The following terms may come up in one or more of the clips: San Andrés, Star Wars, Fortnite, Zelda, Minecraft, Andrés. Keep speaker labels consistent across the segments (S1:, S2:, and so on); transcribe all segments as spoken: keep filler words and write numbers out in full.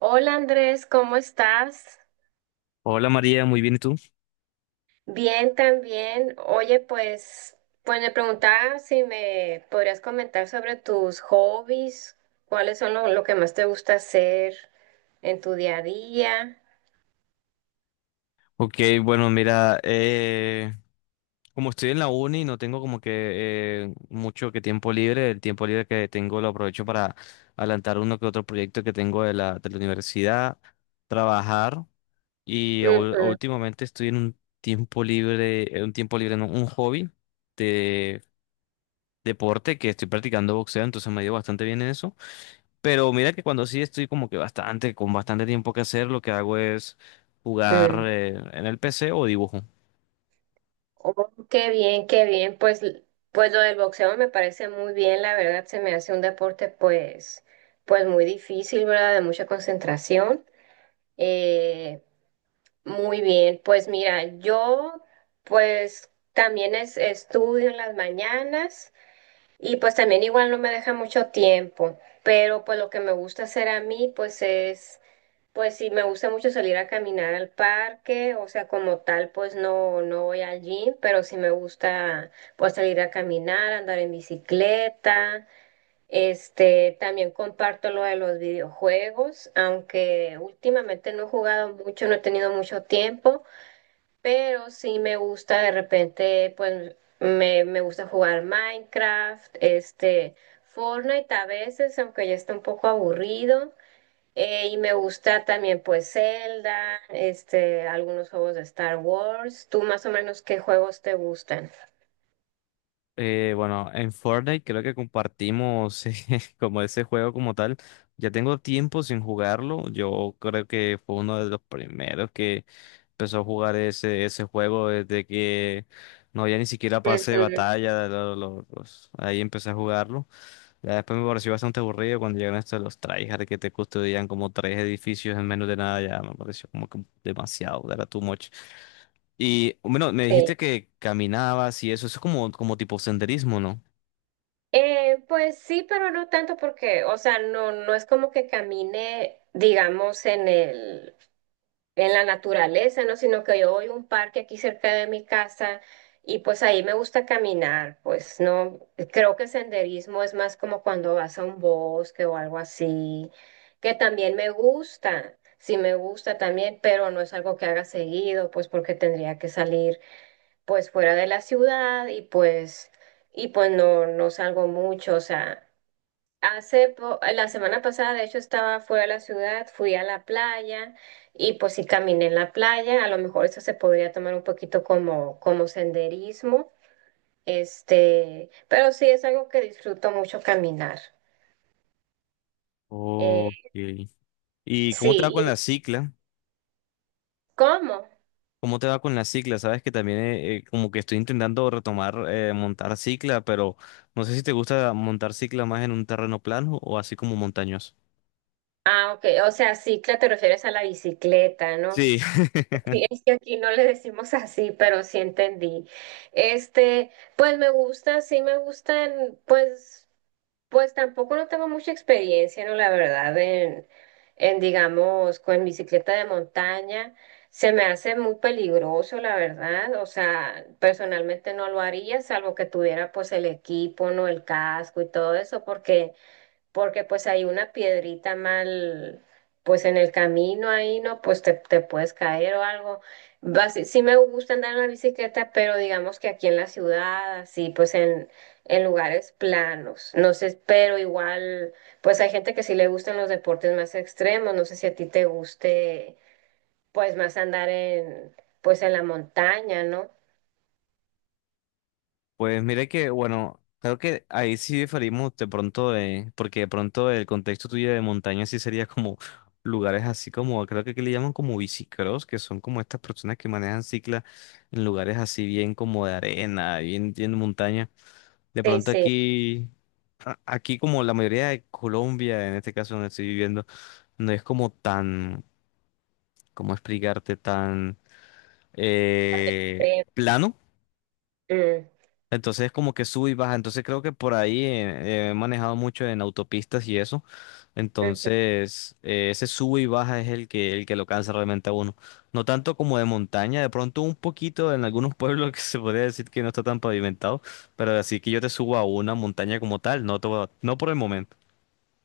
S1: Hola Andrés, ¿cómo estás?
S2: Hola María, muy bien, ¿y tú?
S1: Bien también. Oye, pues, pues me preguntaba si me podrías comentar sobre tus hobbies, cuáles son lo, lo que más te gusta hacer en tu día a día.
S2: Ok, bueno, mira, eh, como estoy en la uni, no tengo como que eh, mucho que tiempo libre. El tiempo libre que tengo lo aprovecho para adelantar uno que otro proyecto que tengo de la, de la universidad, trabajar y ul-
S1: Ujú.
S2: últimamente estoy en un tiempo libre, eh, un tiempo libre, no, un hobby de deporte que estoy practicando boxeo, entonces me ha ido bastante bien en eso. Pero mira que cuando sí estoy como que bastante, con bastante tiempo que hacer, lo que hago es
S1: Mm.
S2: jugar
S1: Mm.
S2: eh, en el P C o dibujo.
S1: Oh, qué bien, qué bien. Pues, l- pues lo del boxeo me parece muy bien, la verdad, se me hace un deporte pues, pues muy difícil, ¿verdad? De mucha concentración. Eh, Muy bien, pues mira, yo pues también es, estudio en las mañanas y pues también igual no me deja mucho tiempo, pero pues lo que me gusta hacer a mí pues es, pues sí, me gusta mucho salir a caminar al parque, o sea, como tal pues no, no voy al gym, pero sí me gusta pues salir a caminar, andar en bicicleta. Este, también comparto lo de los videojuegos, aunque últimamente no he jugado mucho, no he tenido mucho tiempo. Pero sí me gusta de repente, pues me, me gusta jugar Minecraft, este, Fortnite a veces, aunque ya está un poco aburrido. Eh, y me gusta también pues Zelda, este, algunos juegos de Star Wars. ¿Tú más o menos qué juegos te gustan?
S2: Eh, bueno, en Fortnite creo que compartimos eh, como ese juego como tal. Ya tengo tiempo sin jugarlo. Yo creo que fue uno de los primeros que empezó a jugar ese, ese juego desde que no había ni siquiera pase de
S1: Ujú.
S2: batalla. Lo- lo- los- ahí empecé a jugarlo. Ya después me pareció bastante aburrido cuando llegaron estos los tryhard que te custodian como tres edificios en menos de nada. Ya me pareció como que demasiado, era too much. Y bueno, me
S1: Sí.
S2: dijiste que caminabas y eso, eso es como, como tipo senderismo, ¿no?
S1: Eh, pues sí, pero no tanto porque, o sea, no, no es como que camine, digamos, en el, en la naturaleza, ¿no? Sino que yo voy a un parque aquí cerca de mi casa y pues ahí me gusta caminar, pues no, creo que senderismo es más como cuando vas a un bosque o algo así, que también me gusta. Sí me gusta también, pero no es algo que haga seguido, pues porque tendría que salir pues fuera de la ciudad y pues y pues no no salgo mucho, o sea, Hace po- la semana pasada, de hecho, estaba fuera de la ciudad, fui a la playa y pues sí caminé en la playa. A lo mejor eso se podría tomar un poquito como, como senderismo, este, pero sí es algo que disfruto mucho caminar. Eh,
S2: Ok. ¿Y cómo te va
S1: sí,
S2: con
S1: ¿y
S2: la cicla?
S1: cómo?
S2: ¿Cómo te va con la cicla? Sabes que también eh, eh, como que estoy intentando retomar eh, montar cicla, pero no sé si te gusta montar cicla más en un terreno plano o así como montañoso.
S1: Ah, ok, o sea, cicla te refieres a la bicicleta, ¿no?
S2: Sí.
S1: Sí, es que aquí no le decimos así, pero sí entendí. Este, pues me gusta, sí me gustan, pues. Pues tampoco no tengo mucha experiencia, ¿no? La verdad, en, en, digamos, con bicicleta de montaña. Se me hace muy peligroso, la verdad. O sea, personalmente no lo haría, salvo que tuviera pues el equipo, ¿no? El casco y todo eso, porque porque pues hay una piedrita mal, pues en el camino ahí, ¿no? Pues te, te puedes caer o algo. Basi- sí sí me gusta andar en la bicicleta, pero digamos que aquí en la ciudad, así, pues en, en lugares planos, no sé, pero igual, pues hay gente que sí le gustan los deportes más extremos, no sé si a ti te guste, pues más andar en, pues en la montaña, ¿no?
S2: Pues mire que, bueno, creo que ahí sí diferimos de pronto, eh, porque de pronto el contexto tuyo de montaña sí sería como lugares así como, creo que aquí le llaman como bicicross, que son como estas personas que manejan cicla en lugares así bien como de arena, bien, bien de montaña. De
S1: Sí,
S2: pronto
S1: sí.
S2: aquí... a- aquí como la mayoría de Colombia, en este caso donde estoy viviendo, no es como tan, ¿cómo explicarte? Tan eh, plano.
S1: eh,
S2: Entonces es como que sube y baja. Entonces creo que por ahí eh, he manejado mucho en autopistas y eso.
S1: mm.
S2: Entonces eh, ese sube y baja es el que, el que lo cansa realmente a uno. No tanto como de montaña, de pronto un poquito en algunos pueblos que se podría decir que no está tan pavimentado, pero así que yo te subo a una montaña como tal, no, to- no por el momento.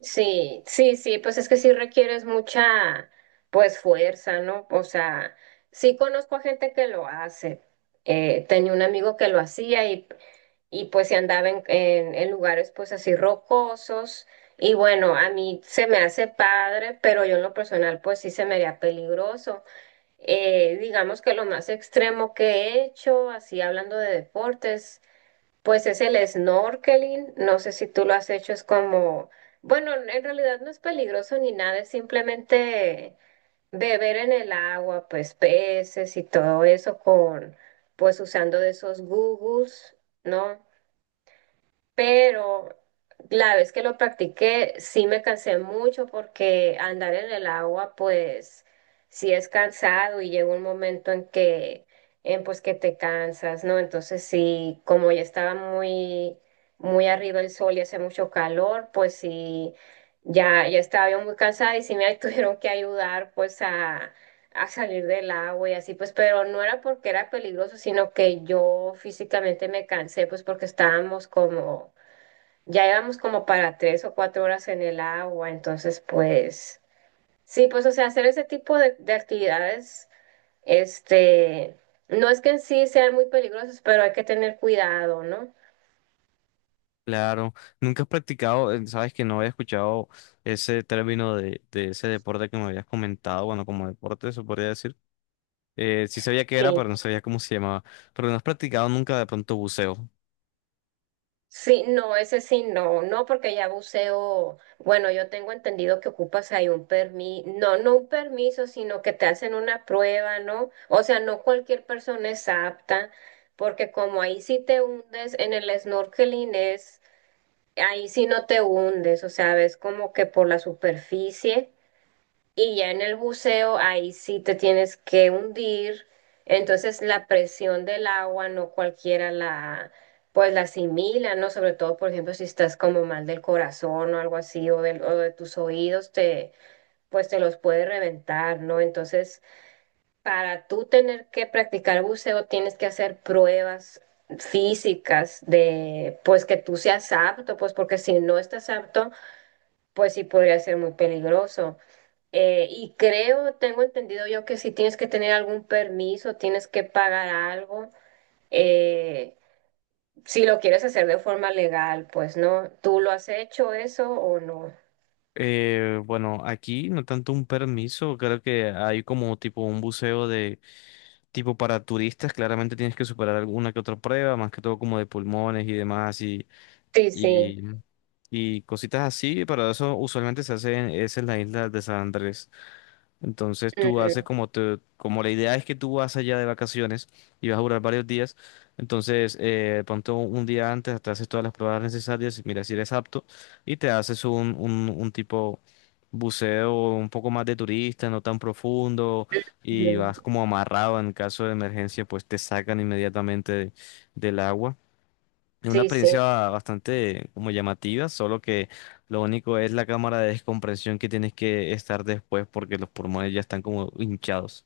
S1: Sí, sí, sí, pues es que sí requieres mucha, pues fuerza, ¿no? O sea, sí conozco a gente que lo hace. Eh, tenía un amigo que lo hacía y, y pues se andaba en, en, en lugares pues así rocosos. Y bueno, a mí se me hace padre, pero yo en lo personal pues sí se me haría peligroso. Eh, digamos que lo más extremo que he hecho, así hablando de deportes. Pues es el snorkeling, no sé si tú lo has hecho, es como, bueno, en realidad no es peligroso ni nada, es simplemente beber en el agua, pues peces y todo eso con, pues usando de esos googles, ¿no? Pero la vez que lo practiqué sí me cansé mucho porque andar en el agua pues sí es cansado y llega un momento en que en pues que te cansas, ¿no? Entonces sí, como ya estaba muy muy arriba el sol y hace mucho calor, pues sí ya ya estaba yo muy cansada y sí me tuvieron que ayudar pues a a salir del agua y así, pues, pero no era porque era peligroso, sino que yo físicamente me cansé, pues, porque estábamos como ya llevamos como para tres o cuatro horas en el agua, entonces pues sí, pues o sea, hacer ese tipo de, de actividades, este, no es que en sí sean muy peligrosos pero hay que tener cuidado, ¿no?
S2: Claro, nunca has practicado, eh, sabes que no había escuchado ese término de, de ese deporte que me habías comentado, bueno, como deporte, se podría decir. Eh, sí sabía qué era,
S1: Sí.
S2: pero no sabía cómo se llamaba. Pero no has practicado nunca de pronto buceo.
S1: Sí, no, ese sí, no, no, porque ya buceo, bueno, yo tengo entendido que ocupas ahí un permiso, no, no un permiso, sino que te hacen una prueba, ¿no? O sea, no cualquier persona es apta, porque como ahí sí te hundes en el snorkeling es. Ahí sí no te hundes, o sea, ves como que por la superficie y ya en el buceo ahí sí te tienes que hundir. Entonces la presión del agua no cualquiera la pues la asimila, ¿no? Sobre todo, por ejemplo, si estás como mal del corazón o algo así o, del- o de tus oídos te pues te los puede reventar, ¿no? Entonces para tú tener que practicar buceo, tienes que hacer pruebas físicas de, pues, que tú seas apto, pues, porque si no estás apto, pues sí podría ser muy peligroso. Eh, y creo, tengo entendido yo que si tienes que tener algún permiso, tienes que pagar algo, eh, si lo quieres hacer de forma legal, pues, ¿no? ¿Tú lo has hecho eso o no?
S2: Eh, bueno, aquí no tanto un permiso, creo que hay como tipo un buceo de tipo para turistas, claramente tienes que superar alguna que otra prueba, más que todo como de pulmones y demás y,
S1: Sí, sí.
S2: y, y cositas así, pero eso usualmente se hace en, es en la isla de San Andrés. Entonces tú haces
S1: Mm,
S2: como te, como la idea es que tú vas allá de vacaciones y vas a durar varios días, entonces eh, ponte un, un día antes, te haces todas las pruebas necesarias, mira si eres apto y te haces un, un, un tipo buceo un poco más de turista, no tan profundo
S1: mm,
S2: y vas
S1: mm.
S2: como amarrado en caso de emergencia, pues te sacan inmediatamente de- del agua. Es una
S1: Sí, sí.
S2: experiencia bastante como llamativa, solo que lo único es la cámara de descompresión que tienes que estar después porque los pulmones ya están como hinchados.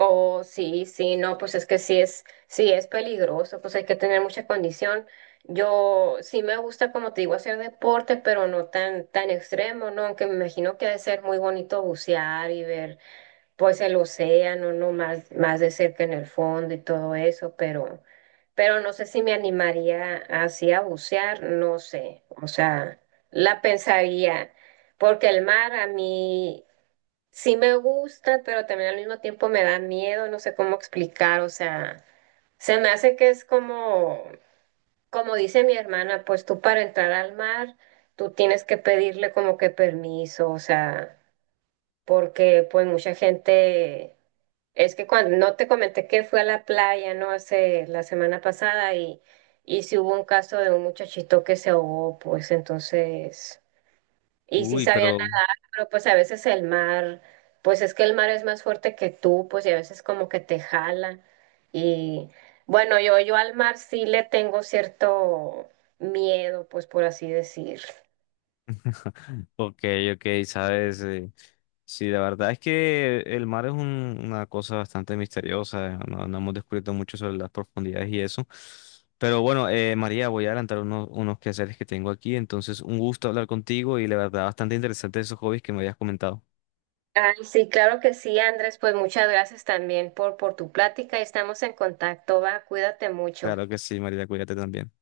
S1: Oh, sí, sí, no, pues es que sí es, sí es peligroso, pues hay que tener mucha condición. Yo sí me gusta, como te digo, hacer deporte, pero no tan, tan extremo, ¿no? Aunque me imagino que ha de ser muy bonito bucear y ver, pues, el océano, ¿no? Más, más de cerca en el fondo y todo eso, pero, pero no sé si me animaría así a bucear, no sé, o sea, la pensaría, porque el mar a mí... Sí me gusta, pero también al mismo tiempo me da miedo, no sé cómo explicar, o sea, se me hace que es como, como dice mi hermana, pues tú para entrar al mar, tú tienes que pedirle como que permiso, o sea, porque pues mucha gente, es que cuando, no te comenté que fui a la playa, ¿no? Hace la semana pasada y, y sí hubo un caso de un muchachito que se ahogó, pues entonces, y sí
S2: Uy,
S1: sabían
S2: pero
S1: pero pues a veces el mar, pues es que el mar es más fuerte que tú, pues y a veces como que te jala. Y bueno, yo, yo al mar sí le tengo cierto miedo, pues por así decir.
S2: ok, ok, sabes, eh, sí, la verdad es que el mar es un- una cosa bastante misteriosa, no, no hemos descubierto mucho sobre las profundidades y eso. Pero bueno, eh, María, voy a adelantar unos, unos quehaceres que tengo aquí, entonces un gusto hablar contigo y la verdad bastante interesante esos hobbies que me habías comentado.
S1: Ay, sí, claro que sí, Andrés, pues muchas gracias también por, por tu plática y estamos en contacto, va, cuídate mucho.
S2: Claro que sí, María, cuídate también.